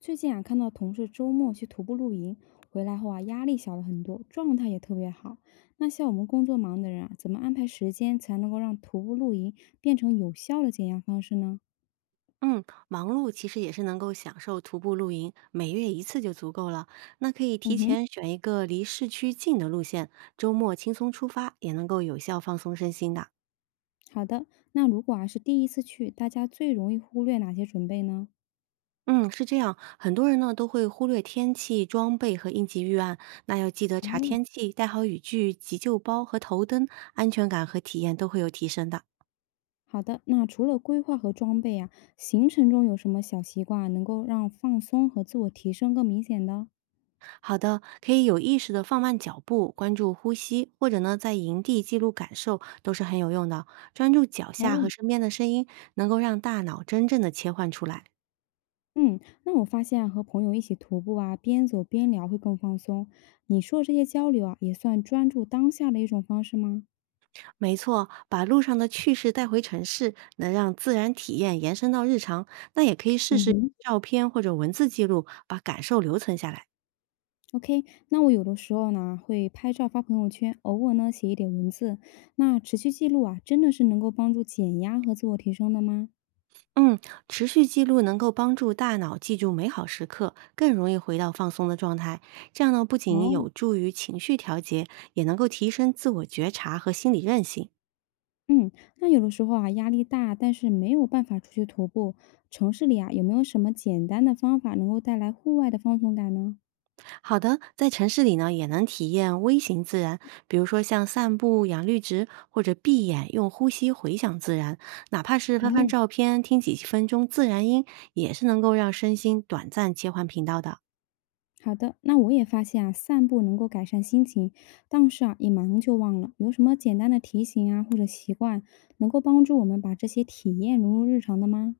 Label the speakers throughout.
Speaker 1: 最近啊，看到同事周末去徒步露营，回来后啊，压力小了很多，状态也特别好。那像我们工作忙的人啊，怎么安排时间才能够让徒步露营变成有效的减压方式呢？
Speaker 2: 嗯，忙碌其实也是能够享受徒步露营，每月一次就足够了。那可以
Speaker 1: 嗯
Speaker 2: 提
Speaker 1: 哼。
Speaker 2: 前选一个离市区近的路线，周末轻松出发，也能够有效放松身心的。
Speaker 1: 好的。那如果啊是第一次去，大家最容易忽略哪些准备呢？
Speaker 2: 嗯，是这样，很多人呢都会忽略天气、装备和应急预案，那要记得查
Speaker 1: 哦，
Speaker 2: 天气，带好雨具、急救包和头灯，安全感和体验都会有提升的。
Speaker 1: 好的。那除了规划和装备啊，行程中有什么小习惯能够让放松和自我提升更明显的？
Speaker 2: 好的，可以有意识的放慢脚步，关注呼吸，或者呢，在营地记录感受，都是很有用的。专注脚下
Speaker 1: 哦。
Speaker 2: 和身边的声音，能够让大脑真正的切换出来。
Speaker 1: 嗯，那我发现啊和朋友一起徒步啊，边走边聊会更放松。你说的这些交流啊，也算专注当下的一种方式吗？
Speaker 2: 没错，把路上的趣事带回城市，能让自然体验延伸到日常。那也可以试
Speaker 1: 嗯
Speaker 2: 试
Speaker 1: 哼
Speaker 2: 照片或者文字记录，把感受留存下来。
Speaker 1: ，OK。那我有的时候呢，会拍照发朋友圈，偶尔呢写一点文字。那持续记录啊，真的是能够帮助减压和自我提升的吗？
Speaker 2: 嗯，持续记录能够帮助大脑记住美好时刻，更容易回到放松的状态。这样呢，不仅
Speaker 1: 哦。
Speaker 2: 有助于情绪调节，也能够提升自我觉察和心理韧性。
Speaker 1: 嗯，那有的时候啊，压力大，但是没有办法出去徒步，城市里啊，有没有什么简单的方法能够带来户外的放松感呢？
Speaker 2: 好的，在城市里呢，也能体验微型自然，比如说像散步、养绿植，或者闭眼用呼吸回想自然，哪怕是翻翻
Speaker 1: 哦。
Speaker 2: 照片、听几分钟自然音，也是能够让身心短暂切换频道的。
Speaker 1: 好的，那我也发现啊，散步能够改善心情，但是啊，一忙就忘了。有什么简单的提醒啊，或者习惯，能够帮助我们把这些体验融入日常的吗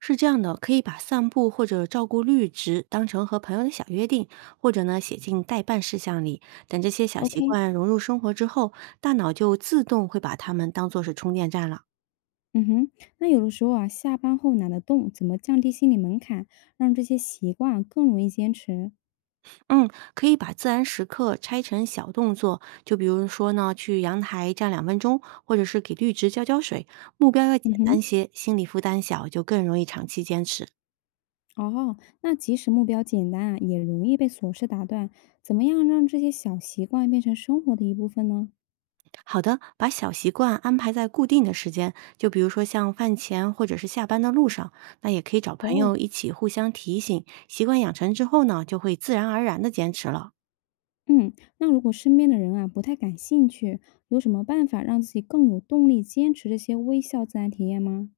Speaker 2: 是这样的，可以把散步或者照顾绿植当成和朋友的小约定，或者呢写进待办事项里。等这些小习
Speaker 1: ？OK。
Speaker 2: 惯融入生活之后，大脑就自动会把它们当做是充电站了。
Speaker 1: 嗯哼，那有的时候啊，下班后懒得动，怎么降低心理门槛，让这些习惯啊更容易坚持？
Speaker 2: 嗯，可以把自然时刻拆成小动作，就比如说呢，去阳台站2分钟，或者是给绿植浇浇水。目标要
Speaker 1: 嗯
Speaker 2: 简单
Speaker 1: 哼。
Speaker 2: 些，心理负担小，就更容易长期坚持。
Speaker 1: 哦，那即使目标简单啊，也容易被琐事打断。怎么样让这些小习惯变成生活的一部分呢？
Speaker 2: 好的，把小习惯安排在固定的时间，就比如说像饭前或者是下班的路上，那也可以找朋
Speaker 1: 哦。
Speaker 2: 友一起互相提醒。习惯养成之后呢，就会自然而然的坚持了。
Speaker 1: 嗯，那如果身边的人啊不太感兴趣，有什么办法让自己更有动力坚持这些微笑自然体验吗？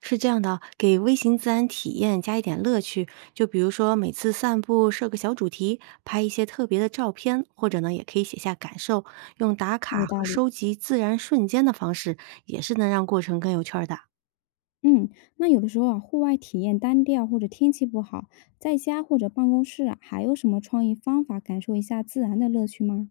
Speaker 2: 是这样的，给微型自然体验加一点乐趣，就比如说每次散步设个小主题，拍一些特别的照片，或者呢也可以写下感受，用打
Speaker 1: 有
Speaker 2: 卡和
Speaker 1: 道理。
Speaker 2: 收集自然瞬间的方式，也是能让过程更有趣儿的。
Speaker 1: 嗯，那有的时候啊，户外体验单调或者天气不好，在家或者办公室啊，还有什么创意方法感受一下自然的乐趣吗？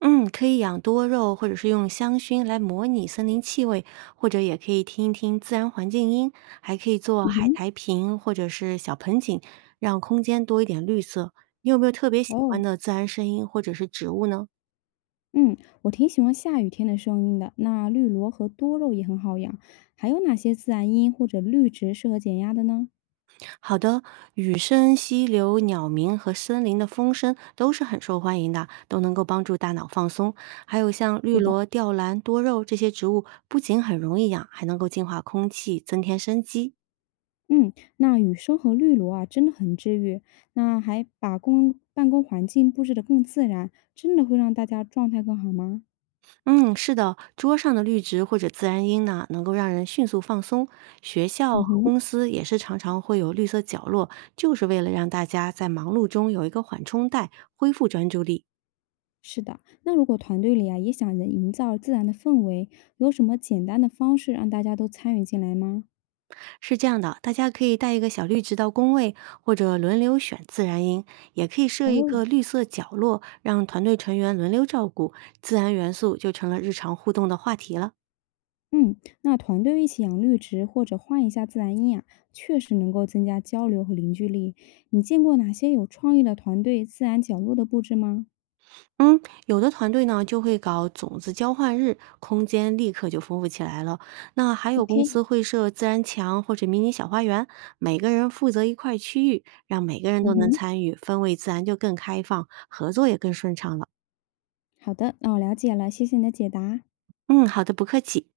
Speaker 2: 嗯，可以养多肉，或者是用香薰来模拟森林气味，或者也可以听一听自然环境音，还可以做
Speaker 1: 嗯
Speaker 2: 海
Speaker 1: 哼。
Speaker 2: 苔瓶或者是小盆景，让空间多一点绿色。你有没有特别喜
Speaker 1: 哦。
Speaker 2: 欢的自然声音或者是植物呢？
Speaker 1: 嗯，我挺喜欢下雨天的声音的。那绿萝和多肉也很好养。还有哪些自然音或者绿植适合减压的呢？
Speaker 2: 好的，雨声、溪流、鸟鸣和森林的风声都是很受欢迎的，都能够帮助大脑放松。还有像绿
Speaker 1: 是的。
Speaker 2: 萝、吊兰、多肉这些植物，不仅很容易养，还能够净化空气，增添生机。
Speaker 1: 嗯，那雨声和绿萝啊，真的很治愈。那还把公办公环境布置得更自然，真的会让大家状态更好吗？
Speaker 2: 嗯，是的，桌上的绿植或者自然音呢，能够让人迅速放松。学校
Speaker 1: 嗯
Speaker 2: 和
Speaker 1: 哼。
Speaker 2: 公司也是常常会有绿色角落，就是为了让大家在忙碌中有一个缓冲带，恢复专注力。
Speaker 1: 是的，那如果团队里啊也想人营造自然的氛围，有什么简单的方式让大家都参与进来吗？
Speaker 2: 是这样的，大家可以带一个小绿植到工位，或者轮流选自然音，也可以设一
Speaker 1: 哦。
Speaker 2: 个绿色角落，让团队成员轮流照顾，自然元素就成了日常互动的话题了。
Speaker 1: 嗯，那团队一起养绿植或者换一下自然阴啊，确实能够增加交流和凝聚力。你见过哪些有创意的团队自然角落的布置吗？
Speaker 2: 嗯，有的团队呢就会搞种子交换日，空间立刻就丰富起来了。那还有公
Speaker 1: OK。
Speaker 2: 司会设自然墙或者迷你小花园，每个人负责一块区域，让每个人
Speaker 1: 嗯
Speaker 2: 都能
Speaker 1: 哼。
Speaker 2: 参与，氛围自然就更开放，合作也更顺畅了。
Speaker 1: 好的，那我了解了，谢谢你的解答。
Speaker 2: 嗯，好的，不客气。